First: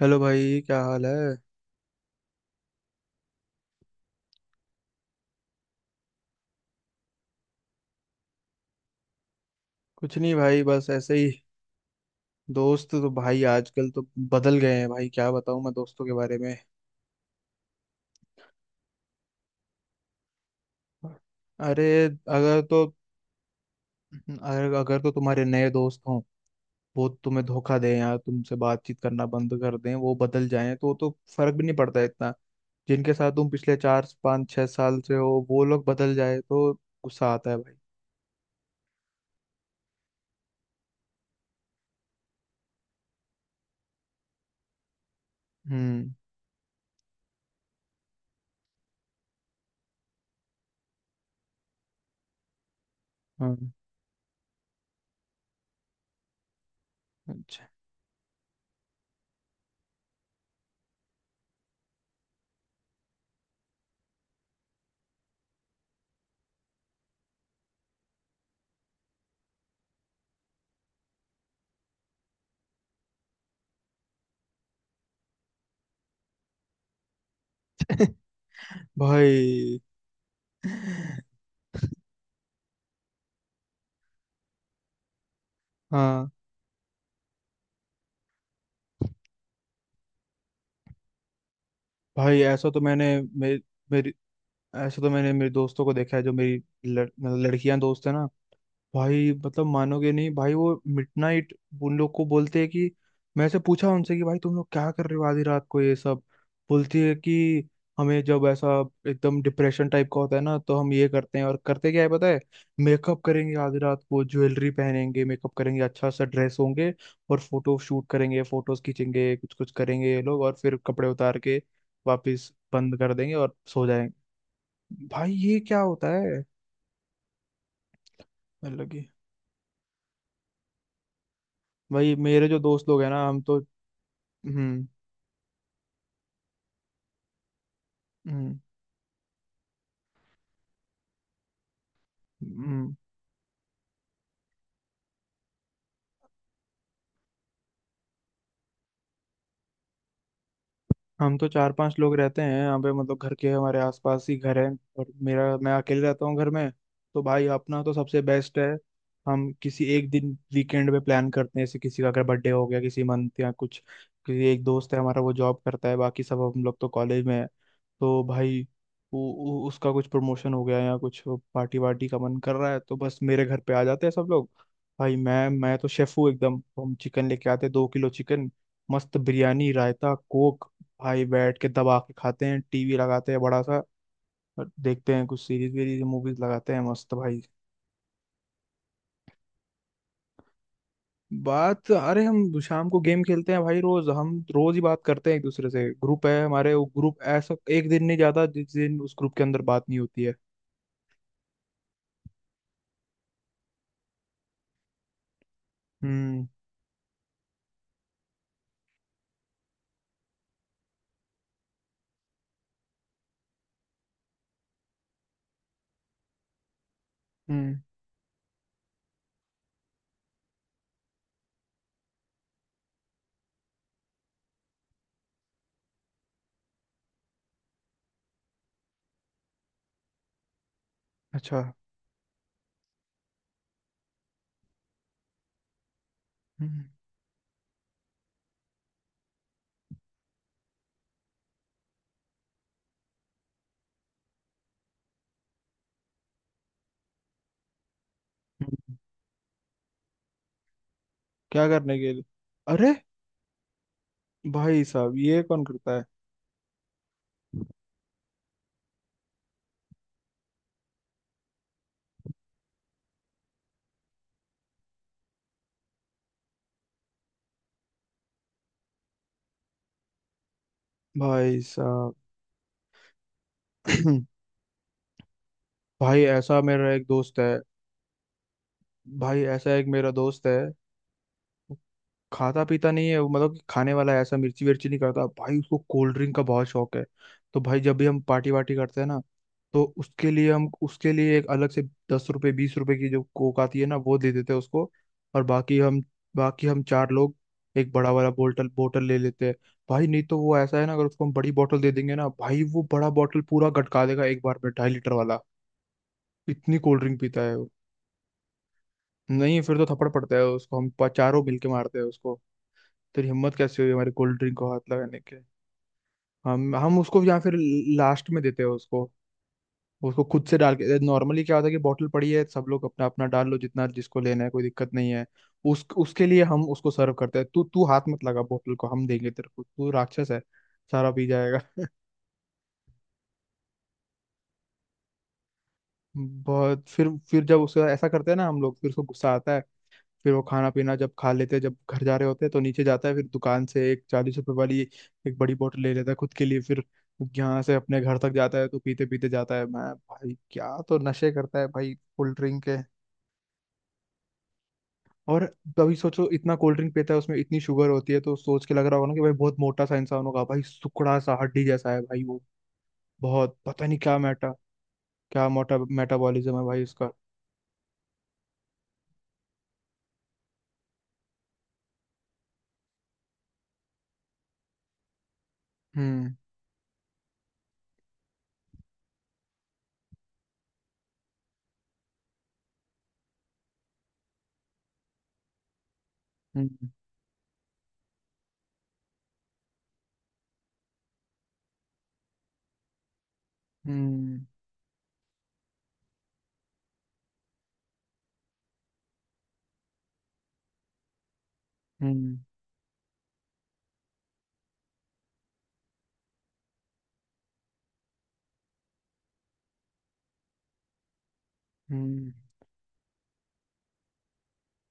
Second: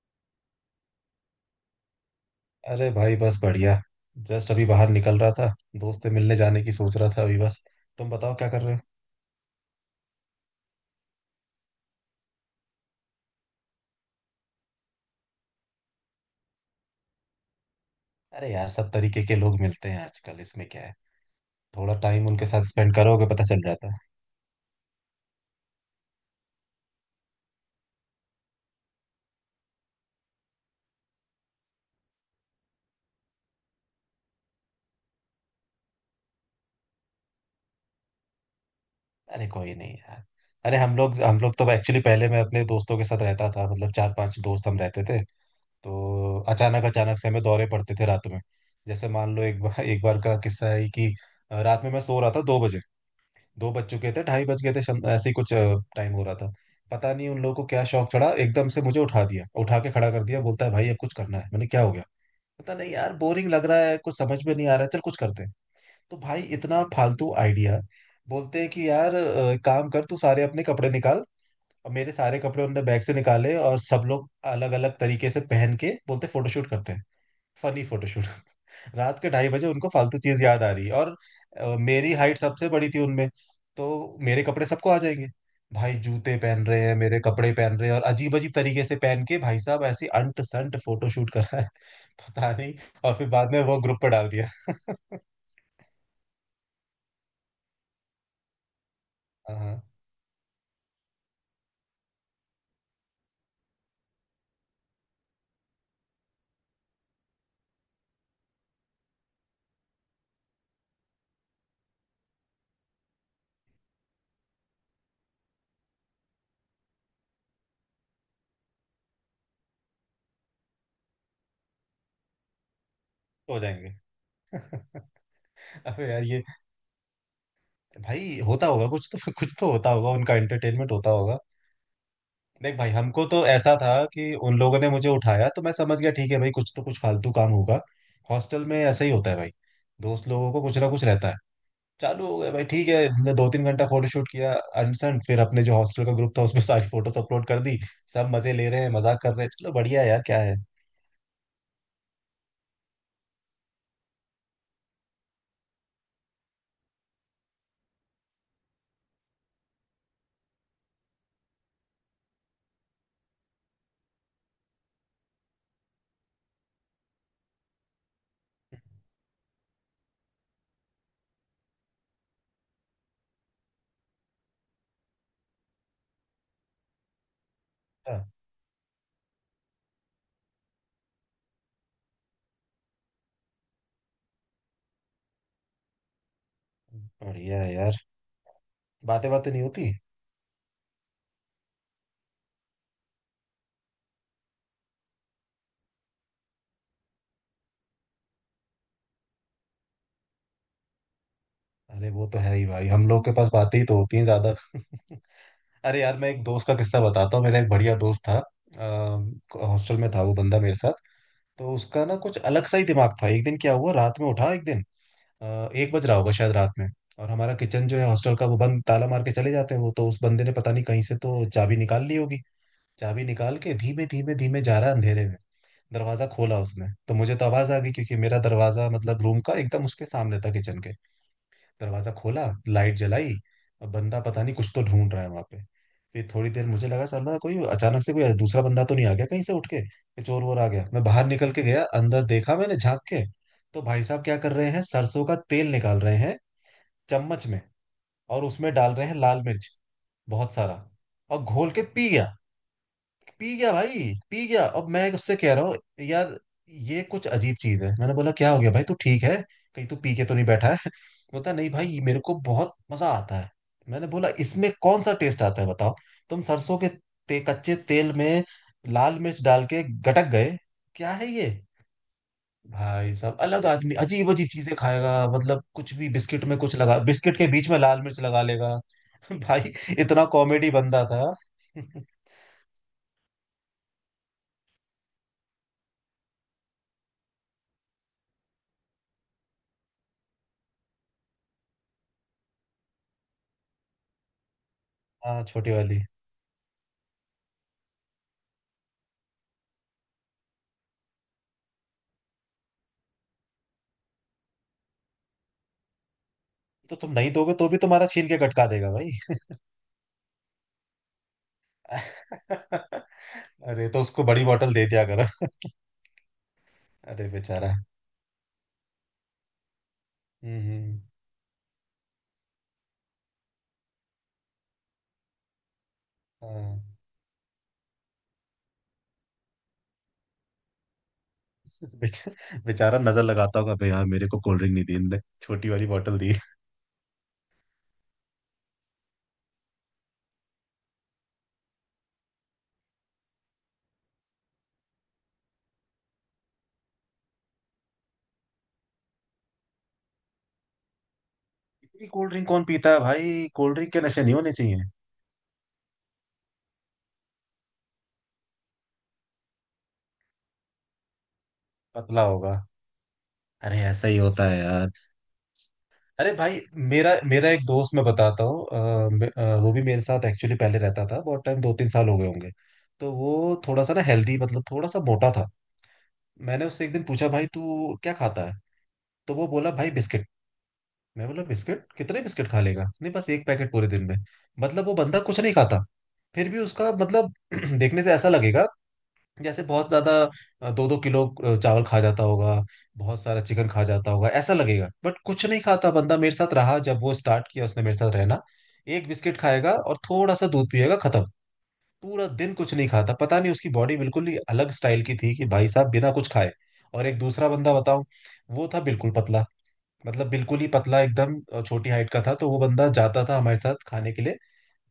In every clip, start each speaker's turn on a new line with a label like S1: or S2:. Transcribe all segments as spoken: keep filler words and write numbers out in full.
S1: Hello भाई, क्या हाल है।
S2: अरे भाई, बस बढ़िया। जस्ट अभी बाहर निकल रहा था। दोस्त से मिलने जाने की सोच रहा था अभी बस। तुम बताओ क्या कर रहे हो?
S1: कुछ नहीं भाई, बस ऐसे ही। दोस्त तो भाई आजकल तो बदल गए हैं भाई, क्या बताऊं मैं दोस्तों के बारे में।
S2: अरे यार, सब तरीके के लोग मिलते हैं आजकल, इसमें क्या है।
S1: अरे,
S2: थोड़ा टाइम उनके
S1: अगर
S2: साथ
S1: तो
S2: स्पेंड करोगे पता चल जाता है।
S1: अगर अगर तो तुम्हारे नए दोस्त हों, वो तुम्हें धोखा दें या तुमसे बातचीत करना बंद कर दें, वो बदल जाएं तो तो फर्क भी नहीं पड़ता इतना। जिनके साथ तुम पिछले चार पाँच छह साल से हो, वो लोग बदल जाए तो गुस्सा आता है भाई।
S2: अरे कोई नहीं यार। अरे हम लोग हम लोग तो एक्चुअली पहले मैं अपने दोस्तों के साथ रहता था, मतलब चार पांच दोस्त हम रहते थे।
S1: हम्म।
S2: तो अचानक अचानक से हमें दौरे पड़ते थे रात में। जैसे मान लो, एक बार एक बार का किस्सा है कि अ, रात में मैं सो रहा था, दो बजे।
S1: हाँ।
S2: दो बज चुके थे, ढाई बज गए थे, शम- ऐसे ही कुछ टाइम हो रहा था। पता नहीं उन लोगों को
S1: अच्छा।
S2: क्या शौक चढ़ा, एकदम से मुझे उठा दिया, उठा के खड़ा कर दिया। बोलता है, भाई अब कुछ करना है। मैंने, क्या हो गया? पता नहीं यार, बोरिंग लग रहा है, कुछ समझ में नहीं आ रहा है, चल कुछ करते हैं। तो भाई, इतना फालतू आइडिया। बोलते हैं कि यार अ, एक काम कर, तू सारे अपने कपड़े निकाल। और मेरे सारे कपड़े उनने बैग से निकाले और सब लोग अलग अलग तरीके से पहन के बोलते फोटोशूट करते हैं। Funny photoshoot. रात के ढाई बजे
S1: भाई।
S2: उनको फालतू चीज याद आ रही है। और अ, मेरी हाइट सबसे बड़ी थी उनमें, तो मेरे कपड़े सबको आ जाएंगे। भाई
S1: हाँ
S2: जूते पहन रहे हैं, मेरे कपड़े पहन रहे हैं और अजीब अजीब तरीके से पहन के भाई साहब ऐसे अंट संट फोटोशूट करा है।
S1: भाई,
S2: पता
S1: ऐसा
S2: नहीं।
S1: तो मैंने
S2: और फिर बाद में
S1: मेरी
S2: वो ग्रुप पर
S1: मेरी
S2: डाल दिया।
S1: ऐसा तो मैंने मेरे दोस्तों को देखा है, जो मेरी लड़, मतलब लड़कियां दोस्त है ना। भाई मतलब
S2: हाँ,
S1: मानोगे नहीं भाई, वो मिडनाइट उन लोग को बोलते हैं कि मैं से पूछा उनसे कि भाई तुम लोग क्या कर रहे हो आधी रात को ये सब। बोलती है कि हमें जब ऐसा एकदम डिप्रेशन टाइप का होता है ना, तो हम ये करते हैं। और करते क्या है पता है? मेकअप करेंगे, आधी रात को ज्वेलरी पहनेंगे, मेकअप करेंगे, अच्छा सा ड्रेस होंगे और फोटो शूट करेंगे, फोटोज खींचेंगे, कुछ कुछ करेंगे ये लोग। और फिर कपड़े उतार के वापस बंद कर देंगे और
S2: हो
S1: सो
S2: जाएंगे।
S1: जाएंगे। भाई ये क्या
S2: अबे
S1: होता
S2: यार
S1: है?
S2: ये, भाई होता होगा,
S1: मतलब कि
S2: कुछ तो कुछ तो होता होगा, उनका एंटरटेनमेंट होता होगा।
S1: भाई मेरे जो
S2: देख
S1: दोस्त
S2: भाई,
S1: लोग हैं
S2: हमको
S1: ना, हम
S2: तो
S1: तो।
S2: ऐसा था कि उन लोगों
S1: हम्म।
S2: ने मुझे उठाया तो मैं समझ गया, ठीक है भाई, कुछ तो कुछ फालतू काम होगा।
S1: हम्म।
S2: हॉस्टल में ऐसा ही होता है भाई, दोस्त लोगों को कुछ ना कुछ रहता है। चालू हो गया भाई, ठीक
S1: हम्म।
S2: है, हमने दो तीन घंटा फोटोशूट किया। अनसन फिर अपने जो हॉस्टल का ग्रुप था उसमें सारी फोटोज अपलोड कर दी। सब मजे ले रहे हैं, मजाक कर रहे हैं। चलो बढ़िया है यार, क्या है।
S1: हम तो चार पांच लोग रहते हैं यहाँ पे, मतलब घर के हमारे आसपास ही घर है। और मेरा, मैं अकेले रहता हूँ घर में। तो भाई अपना तो सबसे बेस्ट है। हम किसी एक दिन वीकेंड पे प्लान करते हैं, जैसे किसी का अगर बर्थडे हो गया किसी मंथ या कुछ। किसी एक दोस्त है हमारा, वो जॉब करता है, बाकी सब हम लोग तो कॉलेज में है। तो भाई, वो वो- उसका कुछ प्रमोशन हो गया या कुछ पार्टी वार्टी का मन कर रहा है, तो बस मेरे घर पे आ जाते हैं सब लोग। भाई मैं मैं तो शेफ हूँ एकदम। तो हम चिकन लेके आते हैं, दो किलो
S2: हाँ,
S1: चिकन मस्त बिरयानी, रायता, कोक। भाई बैठ के दबा के खाते हैं, टीवी लगाते हैं बड़ा सा, और देखते हैं कुछ सीरीज वीरीज, मूवीज लगाते हैं। मस्त भाई।
S2: बढ़िया है यार। बातें, बातें नहीं होती।
S1: बात अरे, हम शाम को गेम खेलते हैं भाई रोज। हम रोज ही बात करते हैं एक दूसरे से। ग्रुप है हमारे, वो ग्रुप ऐसा, एक दिन नहीं जाता जिस दिन उस ग्रुप के अंदर बात नहीं होती है।
S2: अरे वो तो है ही भाई, हम लोग के पास बातें ही तो होती हैं ज्यादा। अरे यार, मैं एक
S1: हम्म।
S2: दोस्त का किस्सा बताता हूँ। मेरा एक बढ़िया दोस्त था, अ, हॉस्टल में था वो बंदा मेरे साथ। तो उसका ना कुछ अलग सा ही दिमाग था। एक दिन क्या हुआ, रात में उठा एक दिन, अ, एक बज रहा होगा शायद रात में। और हमारा
S1: हम्म।
S2: किचन जो है हॉस्टल का, वो बंद, ताला मार के चले जाते हैं वो, तो उस बंदे ने पता नहीं कहीं से तो चाबी निकाल ली होगी। चाबी निकाल के धीमे धीमे धीमे जा रहा है अंधेरे में। दरवाजा खोला उसने, तो मुझे तो आवाज आ गई क्योंकि मेरा दरवाजा मतलब रूम का एकदम उसके सामने था, किचन के।
S1: अच्छा।
S2: दरवाजा खोला, लाइट जलाई। अब बंदा पता नहीं कुछ तो ढूंढ रहा है वहां पे। फिर थोड़ी देर
S1: हम्म।
S2: मुझे लगा, साला कोई अचानक से कोई दूसरा बंदा तो नहीं आ गया कहीं से उठ के, कि चोर वोर आ गया। मैं बाहर निकल के गया, अंदर देखा मैंने झांक के। तो भाई साहब क्या कर रहे हैं, सरसों का तेल निकाल रहे हैं चम्मच में, और उसमें डाल
S1: हम्म।
S2: रहे हैं लाल मिर्च, बहुत सारा। और
S1: क्या
S2: घोल के
S1: करने
S2: पी
S1: के लिए?
S2: गया।
S1: अरे,
S2: पी गया भाई, पी गया।
S1: भाई
S2: अब मैं
S1: साहब
S2: उससे
S1: ये
S2: कह
S1: कौन
S2: रहा हूँ,
S1: करता है।
S2: यार ये कुछ अजीब चीज है। मैंने बोला, क्या हो गया भाई, तू ठीक है? कहीं तू पी के तो नहीं बैठा है? बोलता, नहीं भाई, मेरे को बहुत मजा आता है। मैंने बोला, इसमें कौन सा टेस्ट आता है बताओ? तुम सरसों के ते, कच्चे तेल में लाल मिर्च डाल के गटक गए, क्या है ये?
S1: भाई साहब।
S2: भाई साहब, अलग आदमी अजीब अजीब चीजें खाएगा। मतलब कुछ भी,
S1: भाई
S2: बिस्किट में
S1: ऐसा
S2: कुछ
S1: मेरा
S2: लगा,
S1: एक दोस्त
S2: बिस्किट के
S1: है।
S2: बीच में लाल मिर्च लगा लेगा।
S1: भाई
S2: भाई,
S1: ऐसा एक मेरा
S2: इतना
S1: दोस्त है।
S2: कॉमेडी बंदा था।
S1: खाता पीता नहीं है वो, मतलब कि खाने वाला है ऐसा, मिर्ची विर्ची नहीं करता भाई। उसको कोल्ड ड्रिंक का बहुत शौक है। तो भाई जब भी हम पार्टी वार्टी करते हैं ना, तो उसके लिए हम, उसके लिए एक अलग से दस रुपए बीस रुपए की जो कोक आती है ना, वो दे देते हैं उसको। और
S2: हाँ, छोटी
S1: बाकी हम,
S2: वाली।
S1: बाकी हम चार लोग एक बड़ा वाला बोतल बोतल ले लेते हैं। भाई नहीं तो वो ऐसा है ना, अगर उसको हम बड़ी बोतल दे देंगे ना भाई, वो बड़ा बोतल पूरा गटका देगा एक बार में, ढाई लीटर वाला। इतनी
S2: तो
S1: कोल्ड
S2: तुम
S1: ड्रिंक
S2: नहीं
S1: पीता
S2: दोगे
S1: है वो।
S2: तो भी तुम्हारा छीन के कटका देगा भाई।
S1: नहीं, फिर तो थप्पड़ पड़ता है उसको, हम प- चारों मिलके मारते हैं उसको। तेरी हिम्मत कैसे
S2: अरे,
S1: हुई
S2: तो
S1: हमारी
S2: उसको
S1: कोल्ड
S2: बड़ी
S1: ड्रिंक को
S2: बोतल दे
S1: हाथ
S2: दिया
S1: लगाने के।
S2: करो।
S1: हम हम उसको
S2: अरे
S1: या फिर
S2: बेचारा।
S1: लास्ट में देते हैं उसको। उसको खुद से
S2: हम्म,
S1: डाल के
S2: हम्म,
S1: नॉर्मली क्या होता है कि बॉटल पड़ी है, सब लोग अपना अपना डाल लो, जितना जिसको लेना है कोई दिक्कत नहीं है। उस उसके लिए हम
S2: हाँ।
S1: उसको सर्व करते हैं। तू तू हाथ मत लगा बॉटल को, हम देंगे तेरे को, तू राक्षस है, सारा पी जाएगा।
S2: बेच- बेचारा नजर लगाता होगा भाई, यार मेरे को कोल्ड ड्रिंक नहीं दी इनने, छोटी वाली बोतल दी।
S1: बहुत फिर फिर जब उसका ऐसा करते हैं ना हम लोग, फिर उसको गुस्सा आता है। फिर वो खाना पीना जब खा लेते हैं, जब घर जा रहे होते हैं, तो नीचे जाता है, फिर दुकान से एक चालीस रुपए वाली एक बड़ी बोतल ले लेता है खुद के लिए। फिर यहाँ से अपने घर तक जाता है तो पीते पीते जाता है। मैं, भाई क्या तो नशे करता है भाई
S2: इतनी कोल्ड
S1: कोल्ड
S2: ड्रिंक
S1: ड्रिंक
S2: कौन
S1: के।
S2: पीता है भाई, कोल्ड ड्रिंक के नशे नहीं होने चाहिए।
S1: और तभी सोचो, इतना कोल्ड ड्रिंक पीता है उसमें इतनी शुगर होती है, तो सोच के लग रहा होगा ना कि भाई बहुत मोटा सा इंसान होगा। भाई सुकड़ा सा हड्डी जैसा है
S2: पतला
S1: भाई वो।
S2: होगा।
S1: बहुत,
S2: अरे
S1: पता नहीं
S2: ऐसा ही
S1: क्या
S2: होता
S1: मेटा
S2: है यार।
S1: क्या मोटा
S2: अरे
S1: मेटाबॉलिज्म
S2: भाई,
S1: है भाई
S2: मेरा
S1: उसका।
S2: मेरा एक दोस्त मैं बताता हूँ। अ, मे- अ, वो भी मेरे साथ एक्चुअली पहले रहता था, बहुत टाइम, दो तीन साल हो गए होंगे। तो वो थोड़ा सा ना हेल्दी, मतलब थोड़ा सा मोटा था।
S1: हम्म।
S2: मैंने उससे एक दिन पूछा, भाई तू क्या खाता है? तो वो बोला, भाई बिस्किट। मैं बोला, बिस्किट? कितने बिस्किट खा लेगा? नहीं, बस एक पैकेट पूरे दिन में। मतलब वो बंदा कुछ नहीं खाता, फिर भी
S1: हम्म।
S2: उसका मतलब देखने से ऐसा लगेगा, जैसे बहुत ज्यादा, दो दो किलो अ, चावल खा जाता होगा, बहुत सारा चिकन खा जाता होगा,
S1: हम्म।
S2: ऐसा लगेगा, बट कुछ नहीं खाता बंदा। मेरे साथ रहा जब, वो स्टार्ट किया उसने मेरे साथ रहना, एक बिस्किट खाएगा और थोड़ा सा दूध पिएगा, खत्म। पूरा
S1: हम्म।
S2: दिन कुछ नहीं खाता। पता नहीं, उसकी बॉडी बिल्कुल ही अलग स्टाइल की थी कि भाई साहब बिना कुछ खाए। और एक दूसरा बंदा बताऊं, वो था बिल्कुल पतला। मतलब बिल्कुल ही पतला एकदम, अ, छोटी हाइट का
S1: हम्म।
S2: था। तो वो बंदा जाता था हमारे साथ खाने के लिए,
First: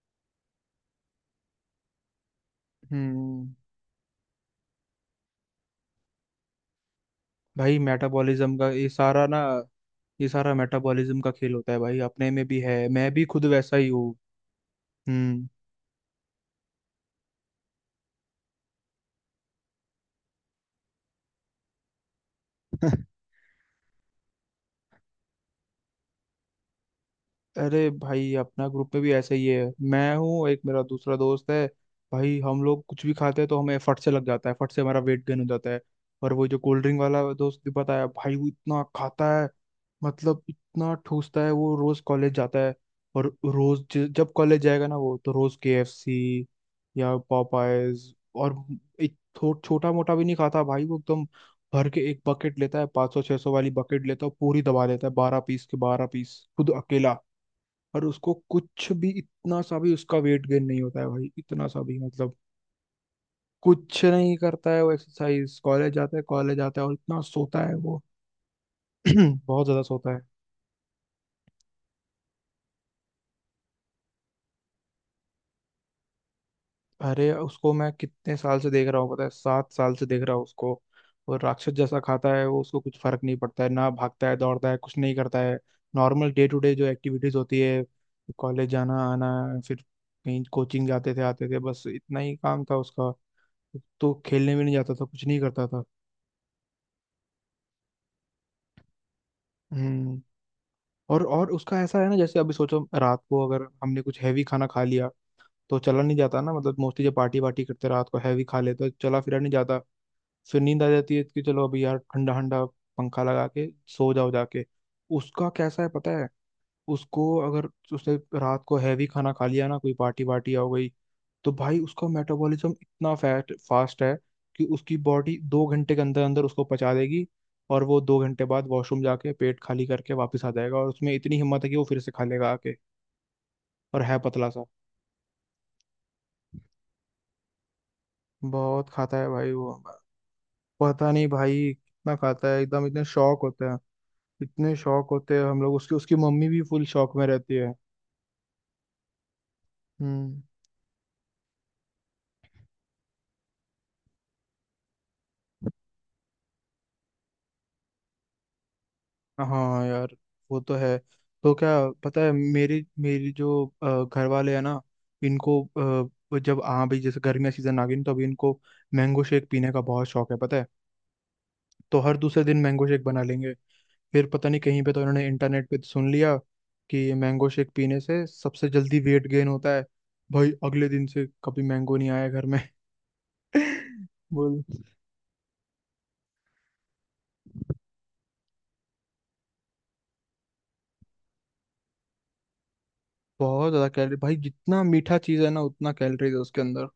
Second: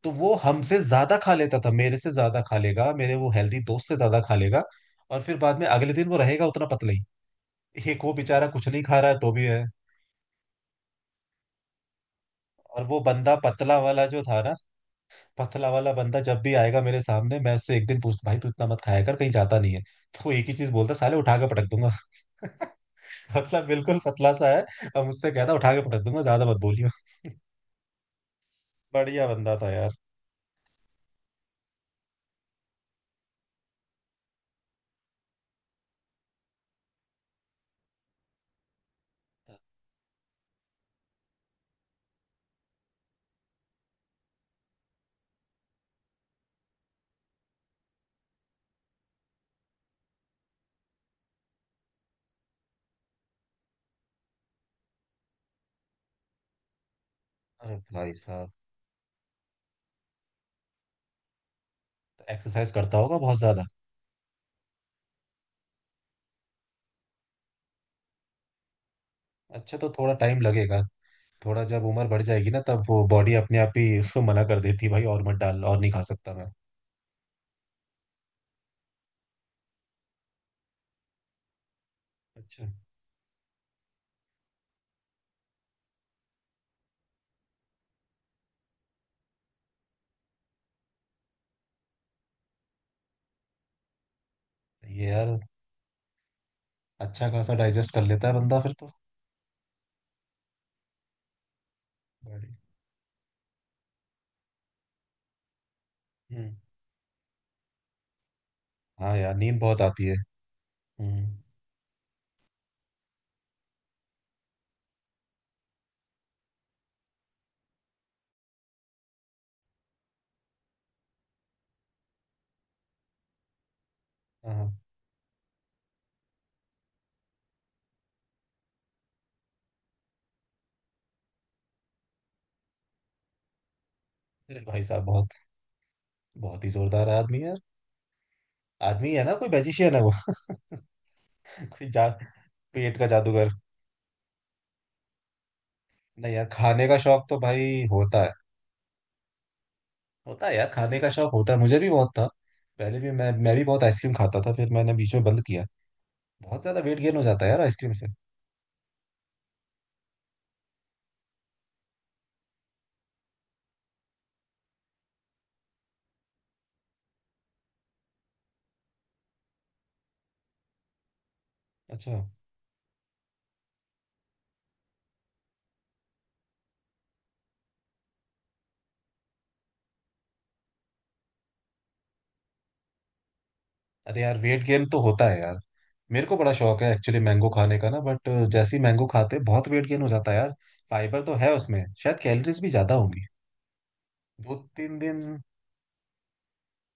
S2: तो वो हमसे ज्यादा खा लेता था, मेरे से ज्यादा खा लेगा, मेरे वो
S1: हम्म।
S2: हेल्दी दोस्त से ज्यादा खा लेगा। और फिर बाद में अगले दिन वो रहेगा उतना पतला ही।
S1: भाई
S2: एक वो बेचारा
S1: मेटाबॉलिज्म
S2: कुछ
S1: का
S2: नहीं
S1: ये
S2: खा रहा है
S1: सारा
S2: तो
S1: ना,
S2: भी है।
S1: ये सारा मेटाबॉलिज्म का खेल होता है भाई। अपने में भी है,
S2: और वो
S1: मैं भी
S2: बंदा
S1: खुद वैसा
S2: पतला
S1: ही
S2: वाला
S1: हूँ।
S2: जो था ना,
S1: हम्म।
S2: पतला वाला बंदा जब भी आएगा मेरे सामने, मैं उससे एक दिन पूछता, भाई तू इतना मत खाया कर, कहीं जाता नहीं है। तो वो एक ही चीज बोलता, साले उठा के पटक दूंगा। मतलब बिल्कुल पतला सा है, और मुझसे कहता उठा के पटक दूंगा, ज्यादा मत बोलियो।
S1: अरे भाई, अपना ग्रुप में भी
S2: बढ़िया
S1: ऐसा ही
S2: बंदा
S1: है।
S2: था यार।
S1: मैं हूँ एक, मेरा दूसरा दोस्त है। भाई हम लोग कुछ भी खाते हैं तो हमें फट से लग जाता है, फट से हमारा वेट गेन हो जाता है। और वो जो कोल्ड ड्रिंक वाला दोस्त भी बताया भाई, वो इतना खाता है, मतलब इतना ठूसता है। वो रोज कॉलेज जाता है, और रोज ज- जब कॉलेज जाएगा ना वो, तो रोज के एफ सी या पॉपाइज, और एक थो, छोटा मोटा भी नहीं खाता भाई वो एकदम। भर के एक बकेट लेता है, पाँच सौ छह सौ वाली बकेट लेता है, पूरी दबा लेता है, बारह पीस के बारह पीस खुद अकेला।
S2: अरे
S1: और
S2: भाई
S1: उसको
S2: साहब,
S1: कुछ भी, इतना सा भी उसका वेट गेन नहीं होता है भाई, इतना सा भी मतलब।
S2: एक्सरसाइज करता होगा बहुत ज्यादा।
S1: कुछ नहीं करता है वो एक्सरसाइज, कॉलेज जाता है कॉलेज आता है, और इतना सोता है वो। बहुत
S2: अच्छा,
S1: ज्यादा
S2: तो
S1: सोता
S2: थोड़ा
S1: है।
S2: टाइम लगेगा। थोड़ा जब उम्र बढ़ जाएगी ना, तब वो बॉडी अपने आप ही उसको मना कर देती है, भाई और मत डाल, और नहीं खा सकता मैं।
S1: अरे उसको मैं कितने साल से देख रहा हूँ पता है, सात साल से देख रहा हूँ उसको। वो राक्षस जैसा खाता है, वो,
S2: अच्छा।
S1: उसको कुछ फर्क नहीं पड़ता है ना। भागता है, दौड़ता है, कुछ नहीं करता है। नॉर्मल डे टू डे जो एक्टिविटीज होती है, कॉलेज जाना आना, फिर कहीं कोचिंग जाते थे आते थे, बस इतना ही काम था उसका। तो खेलने भी नहीं जाता था,
S2: ये
S1: कुछ
S2: यार,
S1: नहीं करता था।
S2: अच्छा खासा डाइजेस्ट कर लेता है बंदा फिर तो।
S1: हम्म। और और उसका ऐसा है ना, जैसे अभी
S2: बॉडी।
S1: सोचो रात को अगर हमने कुछ हैवी खाना खा लिया तो चला नहीं जाता ना।
S2: हम्म।
S1: मतलब मोस्टली जब पार्टी वार्टी करते रात को, हैवी खा लेते तो
S2: हाँ
S1: चला
S2: यार,
S1: फिरा नहीं
S2: नींद
S1: जाता।
S2: बहुत आती है।
S1: फिर नींद आ जाती है
S2: हम्म।
S1: कि चलो अभी यार ठंडा ठंडा, पंखा लगा के सो जाओ जाके। उसका कैसा है पता है, उसको अगर उसने रात को हैवी खाना खा लिया ना, कोई पार्टी वार्टी हो गई, तो भाई उसका मेटाबॉलिज्म इतना फैट फास्ट है कि
S2: हाँ।
S1: उसकी बॉडी दो घंटे के अंदर अंदर उसको पचा देगी। और वो दो घंटे बाद वॉशरूम जाके पेट खाली करके वापस आ जाएगा, और उसमें इतनी हिम्मत है कि वो फिर से खा लेगा आके। और है पतला
S2: अरे
S1: सा।
S2: भाई साहब, बहुत बहुत ही जोरदार आदमी है यार।
S1: बहुत
S2: आदमी
S1: खाता
S2: है
S1: है
S2: ना, कोई
S1: भाई वो,
S2: मैजिशियन है वो।
S1: पता नहीं भाई
S2: कोई जा
S1: कितना खाता है एकदम।
S2: पेट
S1: इतने
S2: का
S1: शौक
S2: जादूगर।
S1: होते हैं, इतने शौक होते हैं हम लोग। उसकी, उसकी
S2: नहीं यार,
S1: मम्मी भी फुल
S2: खाने का
S1: शौक में
S2: शौक तो
S1: रहती है।
S2: भाई होता है।
S1: हम्म।
S2: होता है यार, खाने का शौक होता है, मुझे भी बहुत था। पहले भी मैं मैं भी बहुत आइसक्रीम खाता था, फिर मैंने बीच में बंद किया। बहुत ज्यादा वेट गेन हो जाता है यार आइसक्रीम से।
S1: हाँ यार, वो तो है। तो क्या, पता है मेरी, मेरी जो अ, घर वाले हैं ना, इनको अ, वो जब आ भी, जैसे गर्मी का सीजन आ गई ना, तो अभी इनको मैंगो शेक पीने का बहुत शौक है पता है। तो
S2: अच्छा।
S1: हर दूसरे दिन मैंगो शेक बना लेंगे। फिर पता नहीं कहीं पे तो इन्होंने इंटरनेट पे सुन लिया कि मैंगो शेक पीने से सबसे जल्दी वेट गेन होता है। भाई अगले दिन से कभी मैंगो नहीं आया घर में।
S2: अरे यार,
S1: बोल।
S2: वेट गेन तो होता है यार। मेरे को बड़ा शौक है एक्चुअली मैंगो खाने का ना, बट जैसे ही मैंगो खाते बहुत वेट गेन हो जाता है यार। फाइबर तो है उसमें, शायद कैलोरीज भी ज्यादा होंगी।
S1: बहुत ज्यादा कैलोरी भाई,
S2: दो
S1: जितना
S2: तीन
S1: मीठा
S2: दिन।
S1: चीज है ना उतना कैलोरीज है उसके अंदर।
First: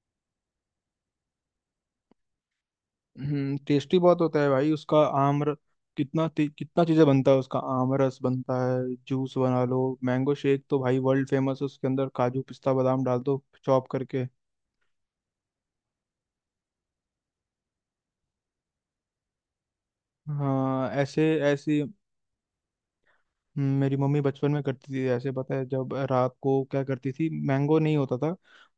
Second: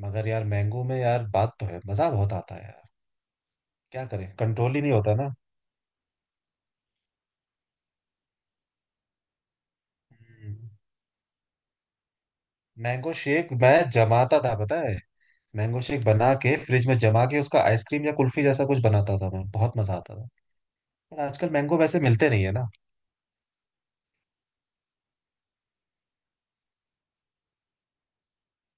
S2: मगर यार, मैंगो में यार बात तो है, मजा बहुत आता है यार।
S1: हम्म टेस्टी
S2: क्या
S1: बहुत
S2: करें,
S1: होता है भाई
S2: कंट्रोल ही नहीं
S1: उसका।
S2: होता ना।
S1: आम र- कितना ती- कितना चीजें बनता है उसका। आम रस बनता है, जूस बना लो, मैंगो शेक
S2: हम्म।
S1: तो भाई वर्ल्ड फेमस है, उसके अंदर काजू पिस्ता बादाम
S2: मैंगो
S1: डाल दो
S2: शेक मैं
S1: चॉप करके।
S2: जमाता था, पता है? मैंगो शेक बना के फ्रिज में जमा के उसका आइसक्रीम या कुल्फी जैसा कुछ बनाता था मैं, बहुत मजा आता था।
S1: हाँ,
S2: पर
S1: ऐसे
S2: आजकल मैंगो
S1: ऐसी।
S2: वैसे मिलते नहीं है ना।
S1: हम्म, मेरी मम्मी बचपन में करती थी ऐसे पता है। जब रात को क्या करती थी, मैंगो नहीं होता था,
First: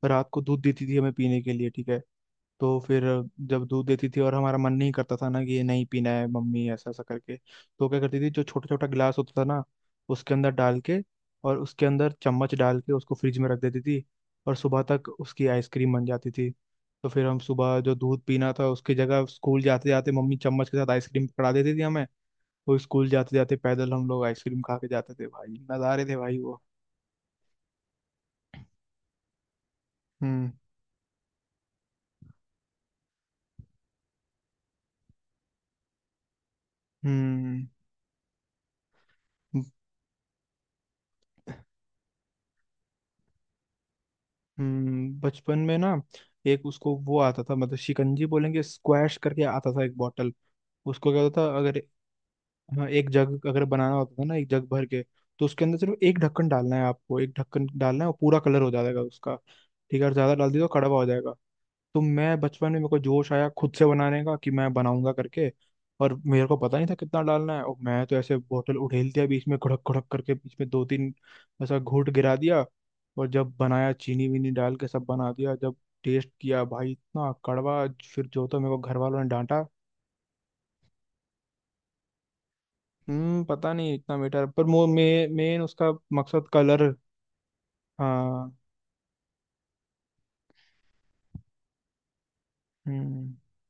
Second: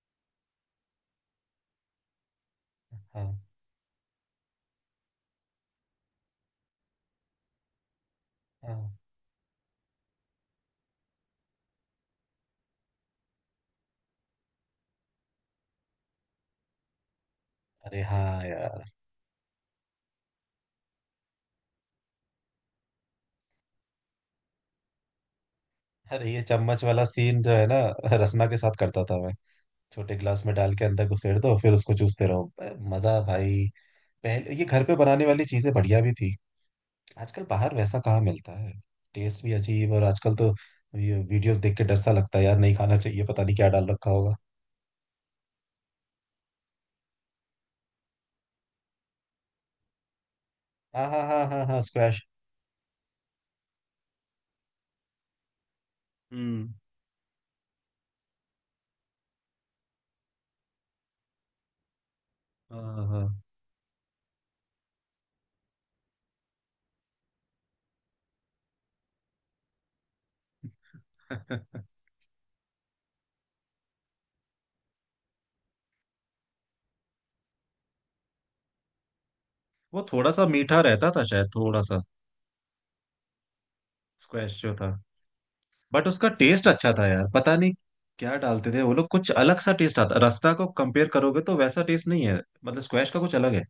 S1: रात को दूध देती थी हमें पीने के लिए, ठीक है। तो फिर
S2: हाँ,
S1: जब दूध देती थी और हमारा मन नहीं करता था ना कि ये नहीं पीना है मम्मी, ऐसा ऐसा करके, तो क्या करती थी जो छोटा
S2: हाँ।
S1: छोटा गिलास होता था ना, उसके अंदर डाल के, और उसके अंदर चम्मच डाल के उसको फ्रिज में रख देती थी। और सुबह तक उसकी आइसक्रीम बन जाती थी। तो फिर हम सुबह जो
S2: अरे
S1: दूध
S2: हाँ
S1: पीना था
S2: यार।
S1: उसकी जगह, स्कूल जाते जाते मम्मी चम्मच के साथ आइसक्रीम पकड़ा देती थी हमें। वो स्कूल जाते जाते पैदल हम लोग आइसक्रीम खा के जाते थे भाई। नज़ारे थे
S2: अरे,
S1: भाई
S2: ये
S1: वो।
S2: चम्मच वाला सीन जो है ना, रसना के साथ करता था मैं। छोटे गिलास
S1: हम्म।
S2: में डाल के अंदर घुसेड़ दो, फिर उसको चूसते रहो, अ, मजा भाई। पहले ये घर पे बनाने वाली चीजें बढ़िया भी थी। आजकल
S1: हम्म।
S2: बाहर वैसा कहाँ मिलता है। टेस्ट भी अजीब। और आजकल तो ये वीडियोस देख के डर सा लगता है यार, नहीं खाना चाहिए, पता नहीं क्या डाल रखा होगा।
S1: हम्म। बचपन में ना एक, उसको वो आता था, मतलब शिकंजी बोलेंगे, स्क्वैश करके आता था एक बॉटल।
S2: हाँ,
S1: उसको क्या
S2: हाँ,
S1: होता
S2: हाँ,
S1: था,
S2: हाँ, हाँ।
S1: अगर,
S2: स्क्वैश।
S1: हाँ, एक जग अगर बनाना होता था ना एक जग भर के, तो उसके अंदर सिर्फ एक ढक्कन
S2: हम्म।
S1: डालना है आपको, एक ढक्कन डालना है और पूरा कलर हो जाएगा उसका, ठीक है। और ज्यादा डाल दिया तो कड़वा हो जाएगा। तो मैं बचपन में, मेरे को
S2: हाँ,
S1: जोश आया खुद से बनाने का कि मैं बनाऊंगा करके। और मेरे को पता नहीं था कितना डालना है, और मैं तो ऐसे बोतल उठेल दिया बीच में घुड़क घुड़क करके, बीच में दो तीन ऐसा
S2: हाँ।
S1: घूंट गिरा दिया। और जब बनाया, चीनी वीनी डाल के सब बना दिया, जब टेस्ट किया भाई, इतना कड़वा। फिर जो तो मेरे को घर वालों ने डांटा।
S2: वो थोड़ा सा मीठा रहता था शायद, थोड़ा सा।
S1: हम्म, पता नहीं इतना मीठा,
S2: स्क्वैश
S1: पर
S2: जो
S1: मो
S2: था,
S1: मे, मेन उसका
S2: बट उसका
S1: मकसद
S2: टेस्ट
S1: कलर।
S2: अच्छा था यार, पता नहीं क्या
S1: हाँ।
S2: डालते थे वो लोग। कुछ अलग सा टेस्ट आता, रस्ता को कंपेयर करोगे तो वैसा टेस्ट नहीं है। मतलब स्क्वैश का कुछ अलग
S1: हम्म।
S2: है।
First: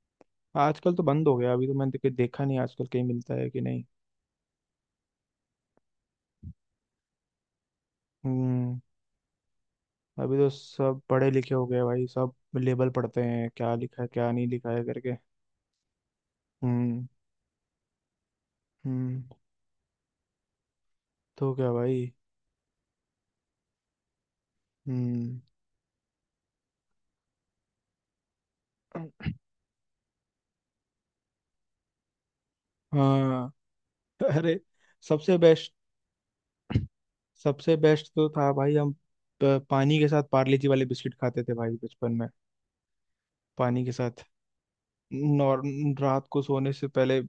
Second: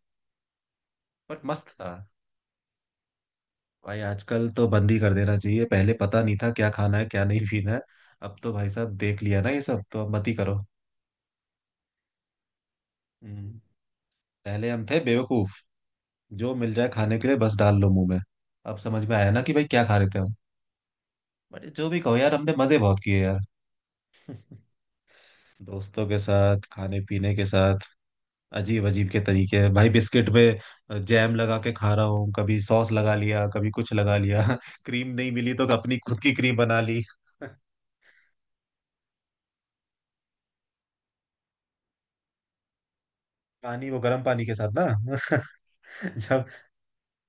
S1: आजकल तो बंद हो
S2: बट
S1: गया, अभी
S2: मस्त
S1: तो मैंने
S2: था।
S1: देखे- देखा नहीं आजकल कहीं मिलता है कि नहीं।
S2: भाई आजकल तो बंद ही कर देना चाहिए। पहले पता नहीं था क्या खाना है, क्या नहीं पीना है। अब तो भाई
S1: हम्म।
S2: साहब, देख लिया ना ये सब, तो अब मत ही
S1: अभी तो
S2: करो।
S1: सब पढ़े लिखे हो गए भाई, सब लेबल पढ़ते
S2: हम्म।
S1: हैं क्या लिखा है क्या नहीं
S2: पहले
S1: लिखा है
S2: हम थे
S1: करके।
S2: बेवकूफ, जो मिल जाए
S1: हम्म।
S2: खाने के लिए बस डाल लो मुंह में। अब समझ में
S1: हम्म।
S2: आया ना कि भाई क्या खा रहे थे हम।
S1: तो
S2: बट
S1: क्या
S2: जो भी
S1: भाई।
S2: कहो यार, हमने मजे बहुत किए यार,
S1: हम्म।
S2: दोस्तों के साथ, खाने पीने के साथ। अजीब अजीब के तरीके हैं भाई, बिस्किट में जैम लगा के खा रहा हूँ, कभी सॉस लगा लिया,
S1: हाँ।
S2: कभी कुछ लगा लिया।
S1: अरे,
S2: क्रीम नहीं
S1: सबसे
S2: मिली तो
S1: बेस्ट,
S2: अपनी खुद की क्रीम बना ली।
S1: सबसे बेस्ट तो था भाई, हम प- पानी के साथ पार्ले जी वाले बिस्किट खाते थे भाई बचपन में। पानी
S2: पानी,
S1: के
S2: वो गर्म
S1: साथ।
S2: पानी के साथ ना।
S1: नॉर रात को
S2: जब,
S1: सोने से पहले,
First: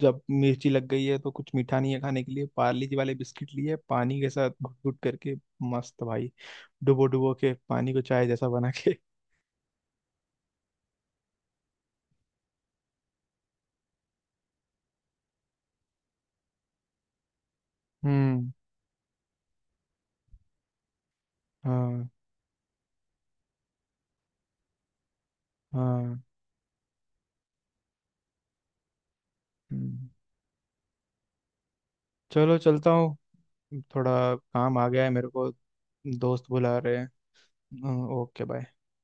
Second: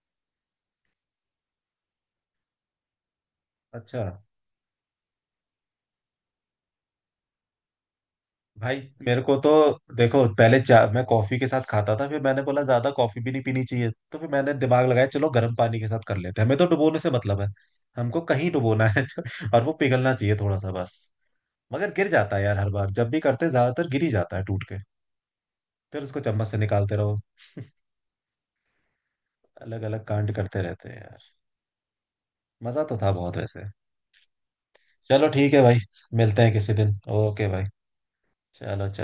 S1: जब मिर्ची लग गई है तो कुछ मीठा नहीं है खाने के लिए, पार्ले जी वाले बिस्किट लिए
S2: अच्छा।
S1: पानी के साथ, घुट घुट करके। मस्त भाई। डुबो डुबो के, पानी को चाय जैसा बना
S2: भाई
S1: के।
S2: मेरे को तो देखो, पहले चा, मैं कॉफी के साथ खाता था, फिर मैंने बोला ज्यादा कॉफी भी नहीं पीनी चाहिए। तो फिर मैंने दिमाग लगाया, चलो गर्म पानी के साथ कर लेते हैं, हमें तो डुबोने से मतलब है, हमको कहीं
S1: हम्म।
S2: डुबोना है। और वो पिघलना चाहिए थोड़ा सा बस। मगर गिर
S1: हाँ।
S2: जाता है यार, हर बार जब भी करते हैं, ज्यादातर गिर ही जाता है टूट के। फिर उसको
S1: हाँ।
S2: चम्मच से निकालते रहो। अलग अलग
S1: हम्म।
S2: कांड करते रहते हैं यार।
S1: चलो,
S2: मजा
S1: चलता
S2: तो था
S1: हूँ,
S2: बहुत वैसे।
S1: थोड़ा काम आ गया है मेरे
S2: चलो
S1: को,
S2: ठीक है भाई, मिलते
S1: दोस्त
S2: हैं किसी
S1: बुला रहे
S2: दिन, ओके भाई।
S1: हैं। ओके,
S2: चलो,
S1: बाय।
S2: चलो।